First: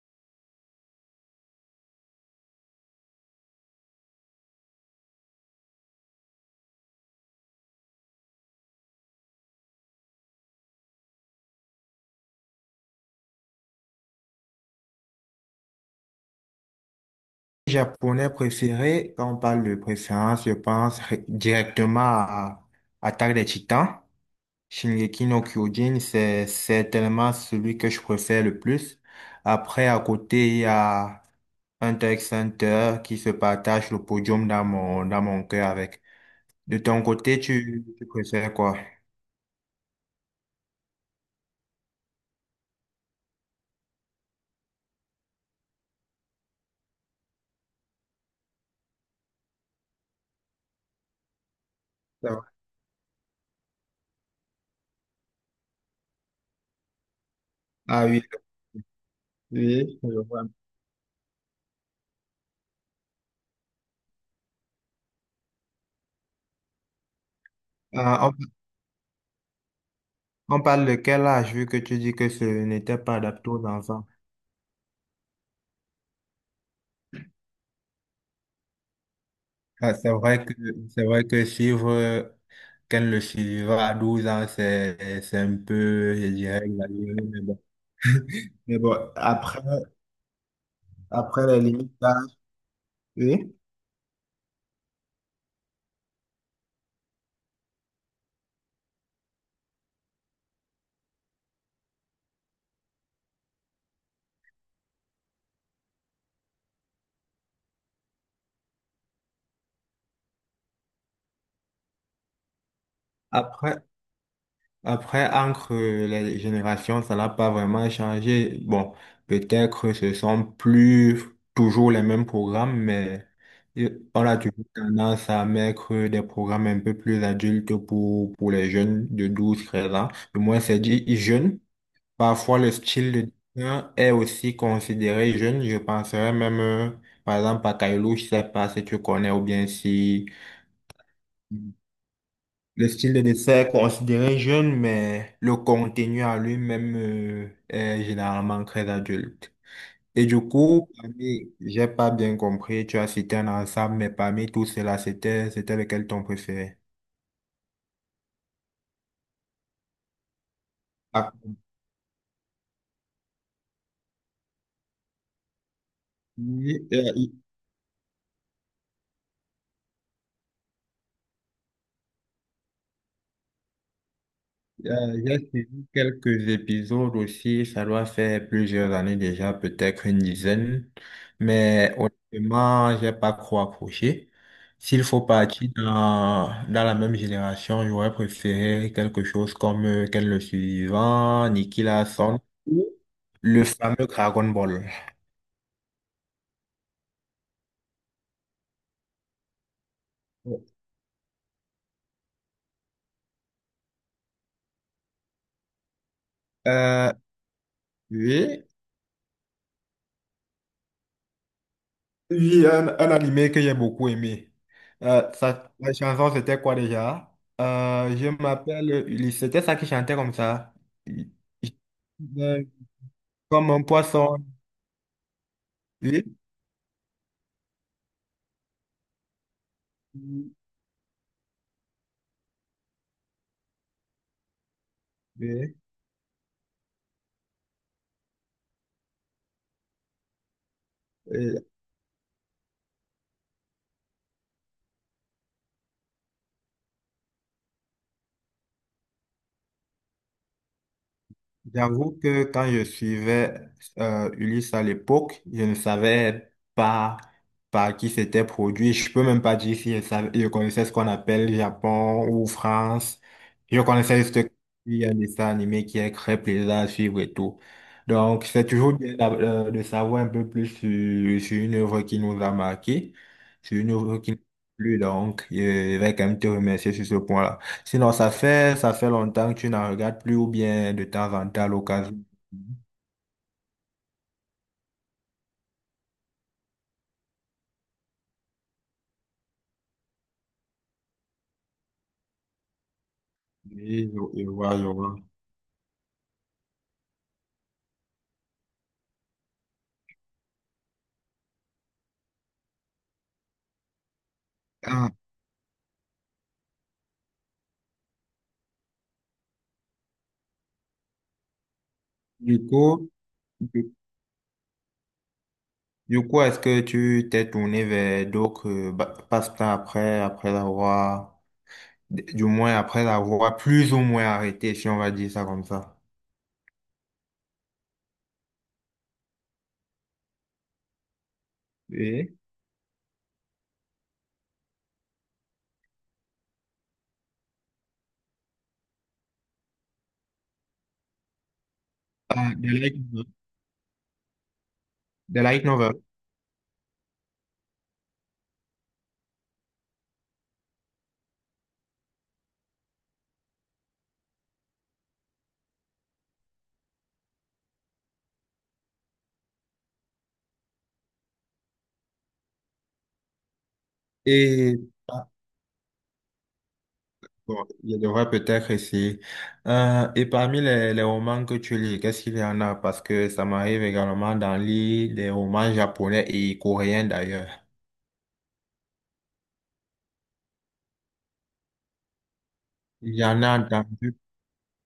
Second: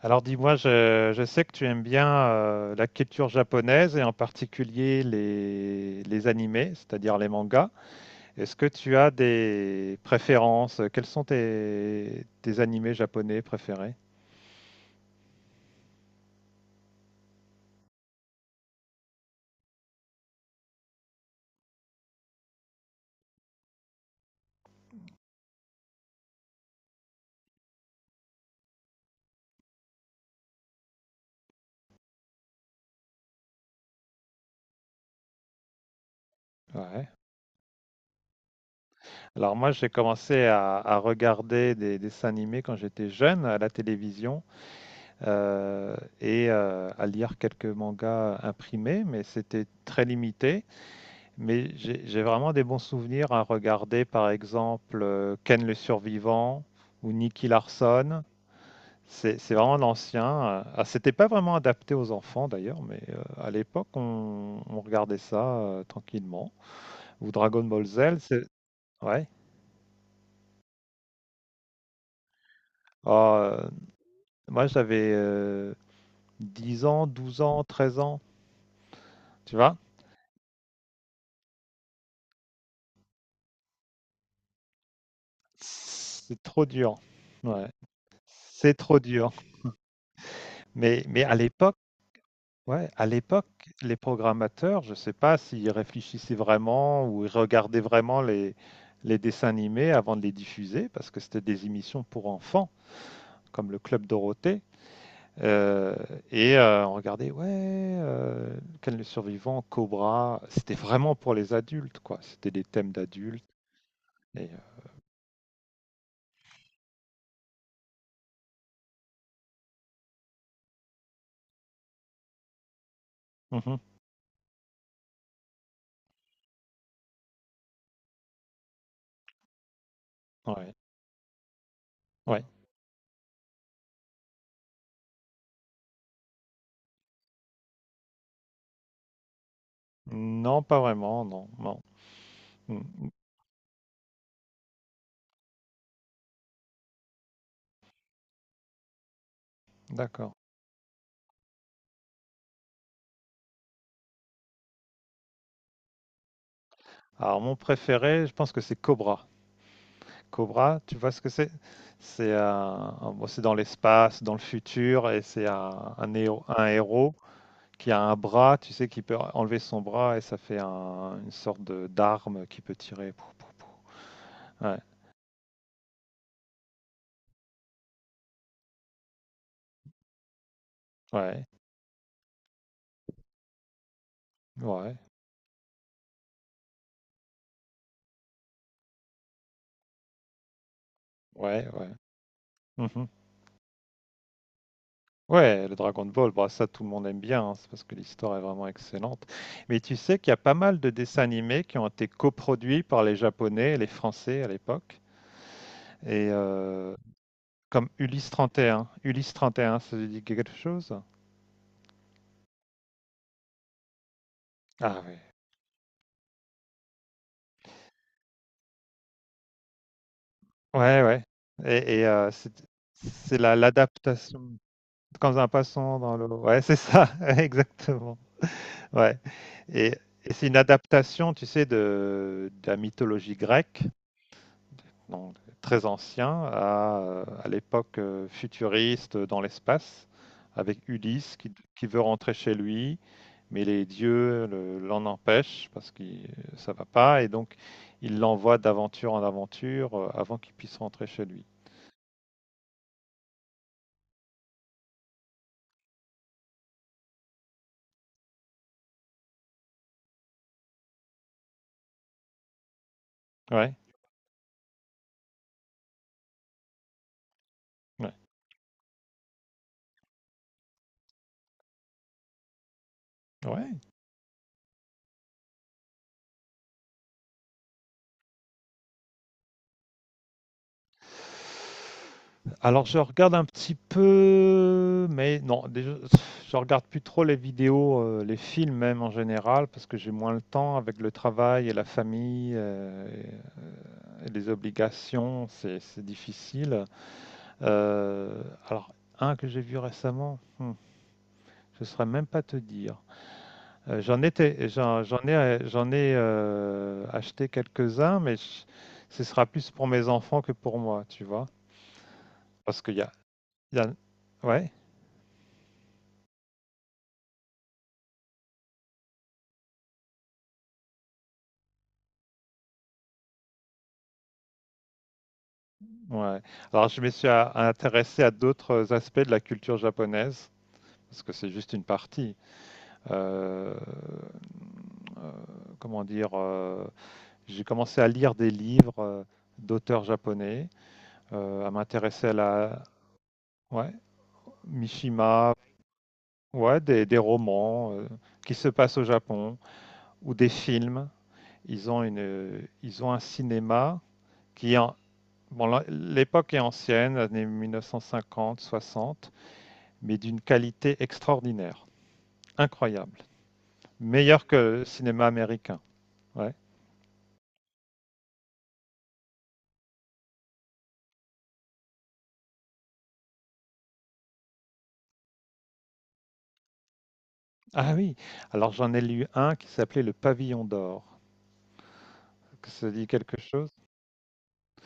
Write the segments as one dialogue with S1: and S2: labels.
S1: Alors dis-moi, je sais que tu aimes bien la culture japonaise et en particulier les animés, c'est-à-dire les mangas. Est-ce que tu as des préférences? Quels sont tes animés japonais préférés?
S2: Japonais préféré, quand on parle de préférence, je pense directement à Attaque des Titans. Shingeki no Kyojin, c'est certainement celui que je préfère le plus. Après, à côté, il y a Hunter x Hunter qui se partage le podium dans mon cœur avec. De ton
S1: Ouais.
S2: côté, tu préfères quoi?
S1: Alors moi, j'ai commencé à regarder des dessins animés quand j'étais jeune à la télévision, et à lire quelques mangas imprimés, mais c'était très limité. Mais j'ai
S2: Ça va.
S1: vraiment des bons souvenirs à regarder, par exemple, Ken le Survivant ou Nicky
S2: Ah
S1: Larson.
S2: oui.
S1: C'est vraiment
S2: Oui, je vois.
S1: l'ancien. Ah, c'était pas vraiment adapté aux enfants d'ailleurs, mais à l'époque, on regardait ça tranquillement. Ou Dragon Ball Z,
S2: On,
S1: c'est. Ouais.
S2: on parle de quel âge, vu que tu dis que ce n'était pas adapté
S1: Ah,
S2: aux enfants?
S1: moi, j'avais 10 ans, 12 ans, 13 ans, tu vois?
S2: Ah, c'est vrai que suivre, qu'elle le suivra à 12 ans, c'est un peu, je
S1: C'est
S2: dirais,
S1: trop dur.
S2: exagéré, mais bon.
S1: Ouais. C'est
S2: Mais bon,
S1: trop dur. Mais à
S2: après les
S1: l'époque,
S2: limites d'âge,
S1: ouais, à
S2: oui.
S1: l'époque, les programmateurs, je ne sais pas s'ils réfléchissaient vraiment ou ils regardaient vraiment les dessins animés avant de les diffuser, parce que c'était des émissions pour enfants, comme le Club Dorothée. Euh, et on regardait, ouais, Ken le Survivant, Cobra, c'était vraiment pour les adultes, quoi. C'était des thèmes d'adultes.
S2: Après,
S1: Et,
S2: après, entre les générations, ça n'a pas vraiment changé. Bon, peut-être ce sont plus toujours les mêmes programmes, mais
S1: mhm,
S2: on a toujours tendance à mettre des programmes un peu plus adultes pour, les jeunes de 12-13 ans. Du moins,
S1: ouais,
S2: c'est dit jeunes.
S1: ouais.
S2: Parfois, le style de dessin est aussi considéré jeune. Je penserais même, par exemple, à Kailou, je sais pas si tu connais ou bien si
S1: Non, pas vraiment, non, non. Mm,
S2: le
S1: mm.
S2: style de dessin est considéré jeune, mais le contenu à lui-même, est généralement très adulte. Et
S1: D'accord.
S2: du coup, j'ai pas bien compris, tu as cité un ensemble, mais parmi tous ceux-là, c'était lequel ton préféré?
S1: Alors, mon préféré, je pense que c'est Cobra. Cobra, tu vois ce que
S2: Ah,
S1: c'est? C'est bon, c'est dans l'espace, dans le futur, et c'est un héros, un
S2: oui.
S1: héros qui a un bras, tu sais, qui peut enlever son bras et ça fait une sorte de d'arme qui peut tirer. Pou, pou, pou. Ouais,
S2: J'ai suivi quelques épisodes aussi, ça doit faire plusieurs années déjà, peut-être une dizaine,
S1: ouais,
S2: mais honnêtement, j'ai pas trop accroché.
S1: ouais,
S2: S'il faut partir dans la même génération, j'aurais préféré quelque chose comme Ken le Suivant,
S1: ouais,
S2: Nicky
S1: ouais.
S2: Larson, ou
S1: Mhm.
S2: le fameux Dragon Ball.
S1: Ouais, le Dragon Ball, bah, ça tout le monde aime bien, hein, c'est parce que l'histoire est vraiment excellente. Mais tu sais qu'il y a pas mal de dessins animés qui ont été coproduits par les Japonais et les Français à l'époque. Et,
S2: Euh,
S1: comme Ulysse trente
S2: oui,
S1: et un, Ulysse 31, ça vous dit quelque chose?
S2: Oui, un animé que j'ai beaucoup aimé.
S1: Ah oui.
S2: La chanson, c'était quoi déjà? Je m'appelle Ulysse. C'était ça qui chantait comme ça.
S1: Ouais, ouais.
S2: Il- il-
S1: Et, c'est
S2: euh,
S1: c'est la
S2: Comme un poisson.
S1: l'adaptation quand un poisson dans
S2: Oui.
S1: l'eau. Ouais, c'est ça, ouais, exactement. Ouais, et et c'est une adaptation, tu sais, de la mythologie grecque, donc
S2: Oui.
S1: très ancien, à l'époque, futuriste, dans l'espace, avec Ulysse qui
S2: Et-
S1: qui veut rentrer chez lui. Mais les dieux l'en empêchent parce que ça va pas, et donc il l'envoie d'aventure en aventure, avant qu'il puisse rentrer chez lui.
S2: J'avoue que quand je suivais Ulysse à l'époque, je ne savais pas par qui c'était produit. Je peux même pas dire si je connaissais ce qu'on appelle Japon ou France.
S1: Ouais.
S2: Je connaissais juste qu'il y a un dessin animé qui est très plaisant à suivre et tout.
S1: Ouais.
S2: Donc, c'est toujours bien de savoir un peu plus sur, une œuvre qui nous a marqué, sur
S1: Ouais.
S2: une œuvre qui nous a plu. Donc, je vais quand même te remercier sur ce point-là. Sinon, ça fait longtemps que tu n'en regardes plus ou bien de temps en temps à l'occasion.
S1: Alors je regarde un petit peu, mais non, déjà, je regarde plus trop les vidéos, les films même en général, parce que j'ai moins le temps avec le travail et la famille,
S2: Oui,
S1: et
S2: je
S1: les
S2: vois, je vois.
S1: obligations, c'est difficile. Euh, alors un que j'ai vu récemment, je ne saurais même pas te dire. J'en étais, j'en,
S2: Ah,
S1: j'en ai, euh, j'en ai acheté quelques-uns, ce sera plus pour mes enfants que pour moi, tu vois.
S2: du
S1: Parce qu'il y
S2: coup,
S1: a, il y
S2: du,
S1: a- Ouais,
S2: du coup, est-ce que tu t'es tourné vers d'autres passe-temps après, du moins après avoir plus ou moins arrêté, si on va dire ça comme ça?
S1: ouais. Alors, je me suis intéressé à d'autres aspects de la culture japonaise, parce que c'est juste une partie.
S2: Oui.
S1: Euh, euh, Comment dire, j'ai commencé à lire des livres d'auteurs japonais, à m'intéresser à
S2: Ah, de
S1: la,
S2: light, novel.
S1: ouais,
S2: The
S1: Mishima,
S2: light novel.
S1: ouais, des romans qui se passent au Japon, ou des films. Ils ont un cinéma qui, en, bon, l'époque est ancienne, années 1950-60, mais d'une qualité extraordinaire, incroyable. Meilleur que
S2: Et
S1: le cinéma
S2: ah,
S1: américain. Ouais.
S2: bon, je devrais peut-être essayer. Et parmi les, romans que tu lis, qu'est-ce qu'il y en a? Parce que ça m'arrive également d'en lire des romans japonais et coréens d'ailleurs.
S1: Ah oui, alors j'en ai lu un qui s'appelait Le Pavillon d'or. Ça dit quelque
S2: J'en ai
S1: chose?
S2: entendu,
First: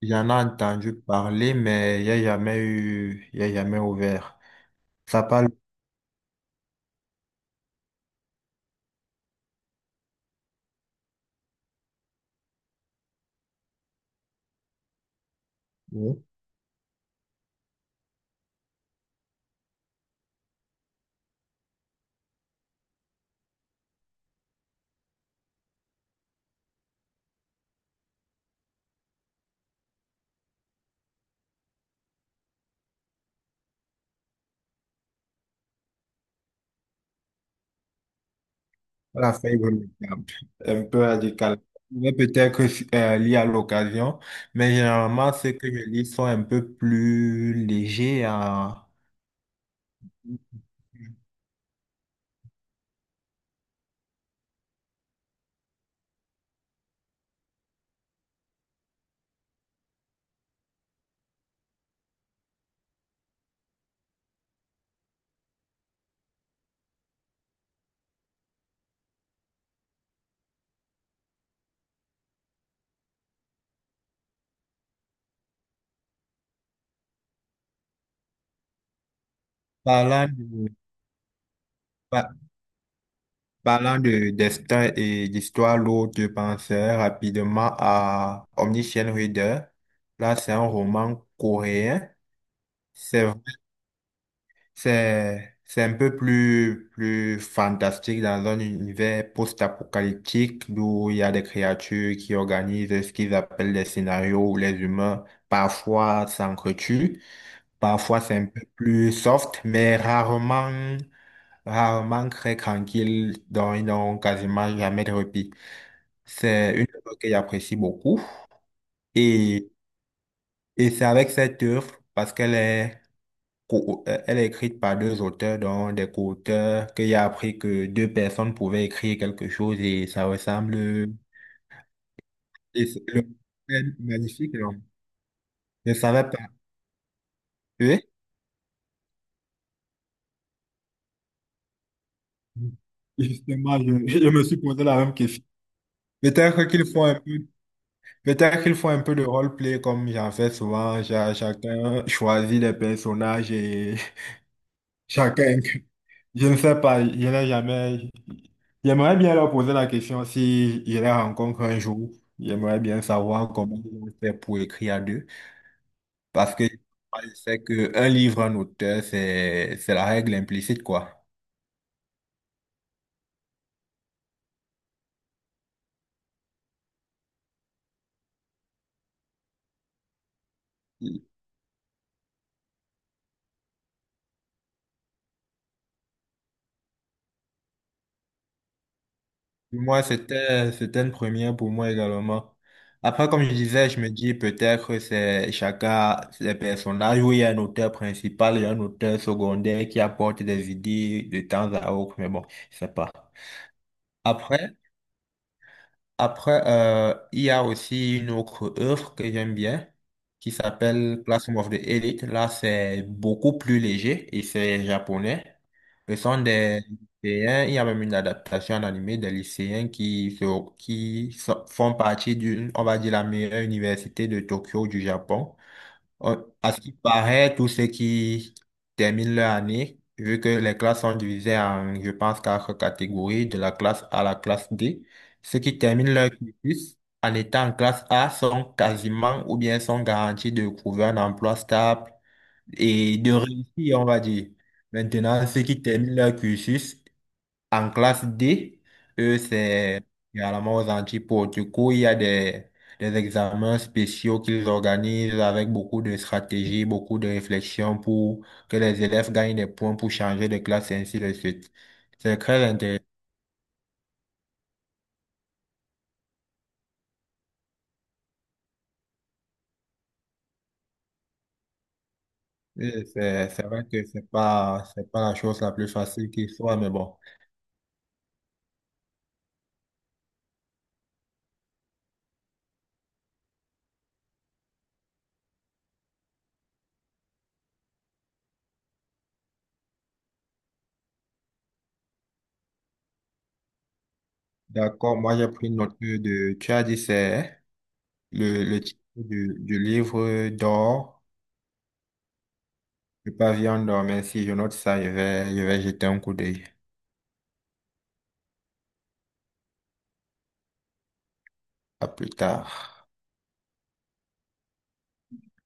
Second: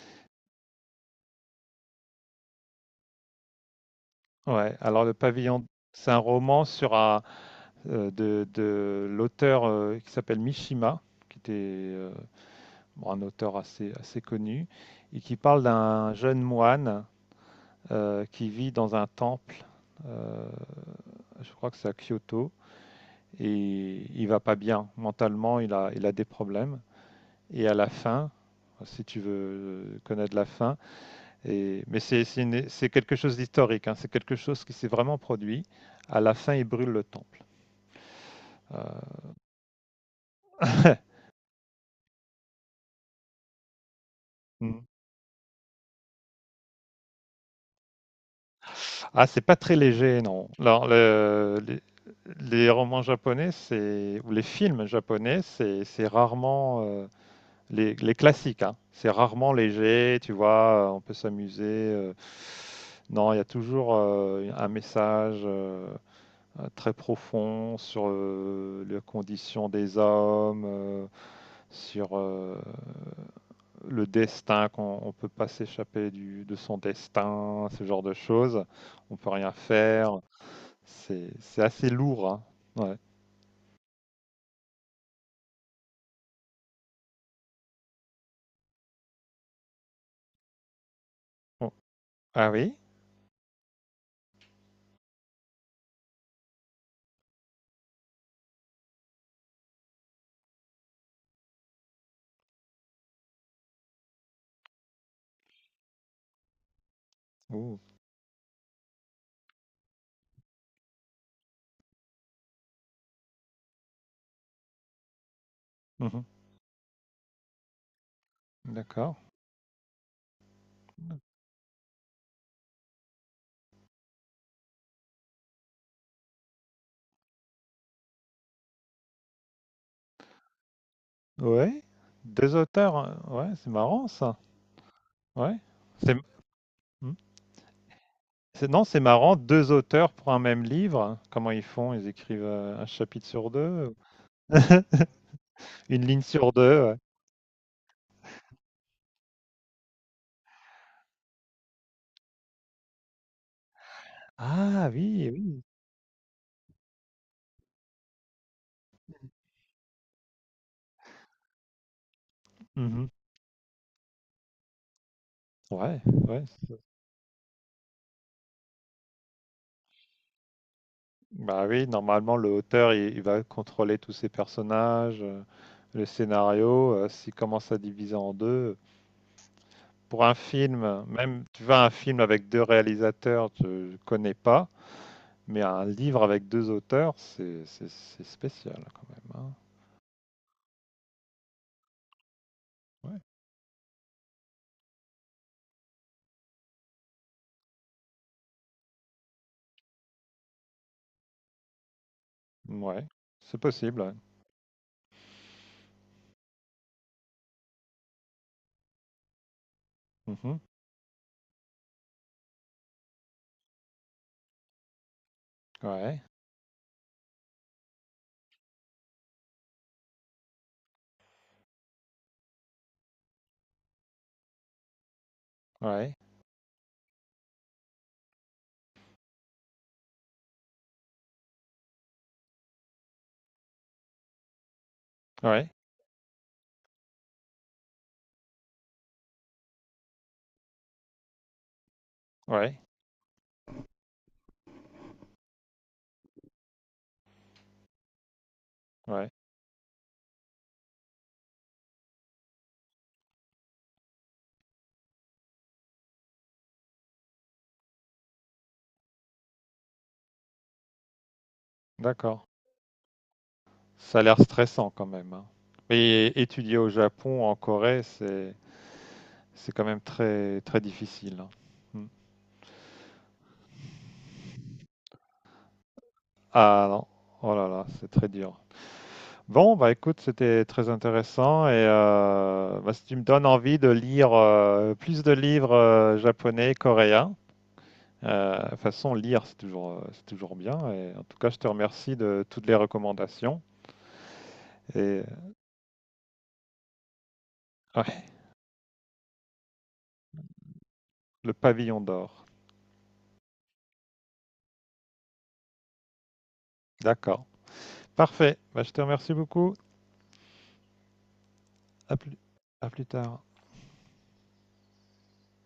S2: j'en ai entendu parler, mais il n'y a jamais eu, il n'y a jamais ouvert.
S1: Ouais, alors Le
S2: Ça parle
S1: Pavillon, c'est un roman sur un, de l'auteur qui s'appelle Mishima, qui était un auteur assez connu, et qui parle d'un
S2: de
S1: jeune moine qui vit dans un temple, euh, je crois que c'est à Kyoto, et il va pas bien. Mentalement, il a des problèmes. Et à la fin, si tu veux connaître la fin, mais c'est quelque chose d'historique, hein, c'est quelque chose qui s'est vraiment produit. À la fin, il brûle le temple. Euh,
S2: la feuille remarquable, un peu radical. Mais peut-être lire à l'occasion, mais
S1: mm.
S2: généralement, ceux que je lis sont un peu plus légers en
S1: Ah, c'est pas très léger, non. Alors, les romans japonais, c'est, ou les films japonais, c'est rarement les classiques, hein. C'est rarement léger, tu vois, on peut s'amuser. Non, il y a toujours un message très profond sur les conditions des hommes, sur le destin, qu'on ne peut pas s'échapper de son destin, ce genre de choses. On peut rien faire.
S2: parlant de,
S1: C'est assez lourd, hein. Ouais.
S2: parlant de destin et d'histoire lourde, je pensais rapidement à Omniscient Reader. Là, c'est un roman
S1: Bon.
S2: coréen.
S1: Ah oui?
S2: C'est vrai- c'est un peu plus, fantastique dans un univers post-apocalyptique où il y a des créatures qui organisent ce qu'ils appellent des scénarios où les humains parfois s'entretuent.
S1: Ouh.
S2: Parfois, c'est un peu plus soft, mais rarement, rarement très tranquille. Donc, ils n'ont quasiment jamais de repos.
S1: Mhm.
S2: C'est une œuvre que j'apprécie beaucoup.
S1: D'accord.
S2: Et, et c'est avec cette œuvre, parce qu'elle est, elle est écrite par deux auteurs, dont des co-auteurs, que j'ai appris que deux personnes pouvaient écrire quelque chose et ça ressemble.
S1: Ouais. Deux
S2: Et
S1: auteurs,
S2: c'est
S1: hein.
S2: le-
S1: Ouais, c'est
S2: c'est
S1: marrant ça.
S2: magnifique, non?
S1: Ouais.
S2: Je ne
S1: C'est
S2: savais pas.
S1: hmm.
S2: Oui?
S1: Non, c'est marrant, deux auteurs pour un même livre. Comment ils font? Ils écrivent un chapitre sur
S2: Justement,
S1: deux, ou-
S2: je me suis posé la même question.
S1: une ligne sur
S2: Peut-être
S1: deux.
S2: qu'il
S1: Ouais.
S2: faut un peu Peut-être qu'ils font un peu de roleplay comme j'en fais souvent. Chacun choisit les personnages et
S1: Ah oui,
S2: chacun.
S1: oui.
S2: Je ne sais pas, je n'ai jamais. J'aimerais bien leur poser la question si je les rencontre un jour. J'aimerais bien
S1: Mhm.
S2: savoir comment ils ont fait pour écrire à deux.
S1: Ouais, ouais.
S2: Parce que je sais qu'un livre, un auteur, c'est la règle implicite, quoi.
S1: Bah oui, normalement le auteur il va contrôler tous ses personnages, le scénario. S'il commence à diviser en deux, pour un film, même tu vas à un film avec deux réalisateurs, tu ne connais pas, mais un livre avec deux auteurs, c'est spécial quand même, hein.
S2: Moi, c'était une première pour moi également.
S1: Ouais,
S2: Après, comme je disais, je me dis peut-être que c'est chacun ses personnages où il y a un auteur principal et un auteur secondaire qui apporte des idées de temps à autre, mais bon, je sais
S1: ouais,
S2: pas.
S1: c'est possible. Ouais.
S2: Après, après, il y a aussi une autre œuvre que j'aime bien qui
S1: Mhm.
S2: s'appelle Classroom of the Elite. Là, c'est beaucoup plus léger et c'est japonais. Ce
S1: Ouais,
S2: sont des lycéens, il y a même une adaptation en animé des lycéens qui, font partie d'une, on va dire, la meilleure université de Tokyo du Japon.
S1: ouais,
S2: À ce qui paraît, tous ceux qui terminent leur année, vu que les classes sont divisées en, je pense, quatre catégories, de la classe A à la classe D, ceux
S1: ouais,
S2: qui terminent leur cursus en étant en classe A sont quasiment ou bien sont garantis de trouver un emploi stable
S1: ouais,
S2: et de réussir, on va dire. Maintenant, ceux qui terminent leur cursus en classe D,
S1: ouais.
S2: eux, c'est également aux antipodes. Du coup, il y a des examens spéciaux qu'ils organisent avec beaucoup de stratégies, beaucoup de réflexions pour que les élèves gagnent des points pour changer de classe et ainsi de suite. C'est
S1: D'accord.
S2: très intéressant.
S1: Ça a l'air stressant quand même, hein. Et étudier au Japon, en Corée, c'est quand même très très difficile, hein. Mm.
S2: Et c'est vrai que c'est pas la chose la plus facile qui soit,
S1: Ah
S2: mais
S1: non,
S2: bon.
S1: oh là là, c'est très dur. Bon, bah écoute, c'était très intéressant, et bah, si tu me donnes envie de lire plus de livres japonais, coréens, de toute façon, lire, c'est toujours bien. Et en tout cas, je te remercie de toutes les recommandations. Et
S2: D'accord, moi j'ai pris note de, tu as dit c'est
S1: ouais,
S2: le, titre du, livre d'or,
S1: le pavillon d'or.
S2: le pavillon d'or, mais si je note ça, je vais, jeter un coup d'œil.
S1: D'accord. Parfait. Bah, je te remercie beaucoup.
S2: À
S1: À
S2: plus
S1: plus, à
S2: tard.
S1: plus tard.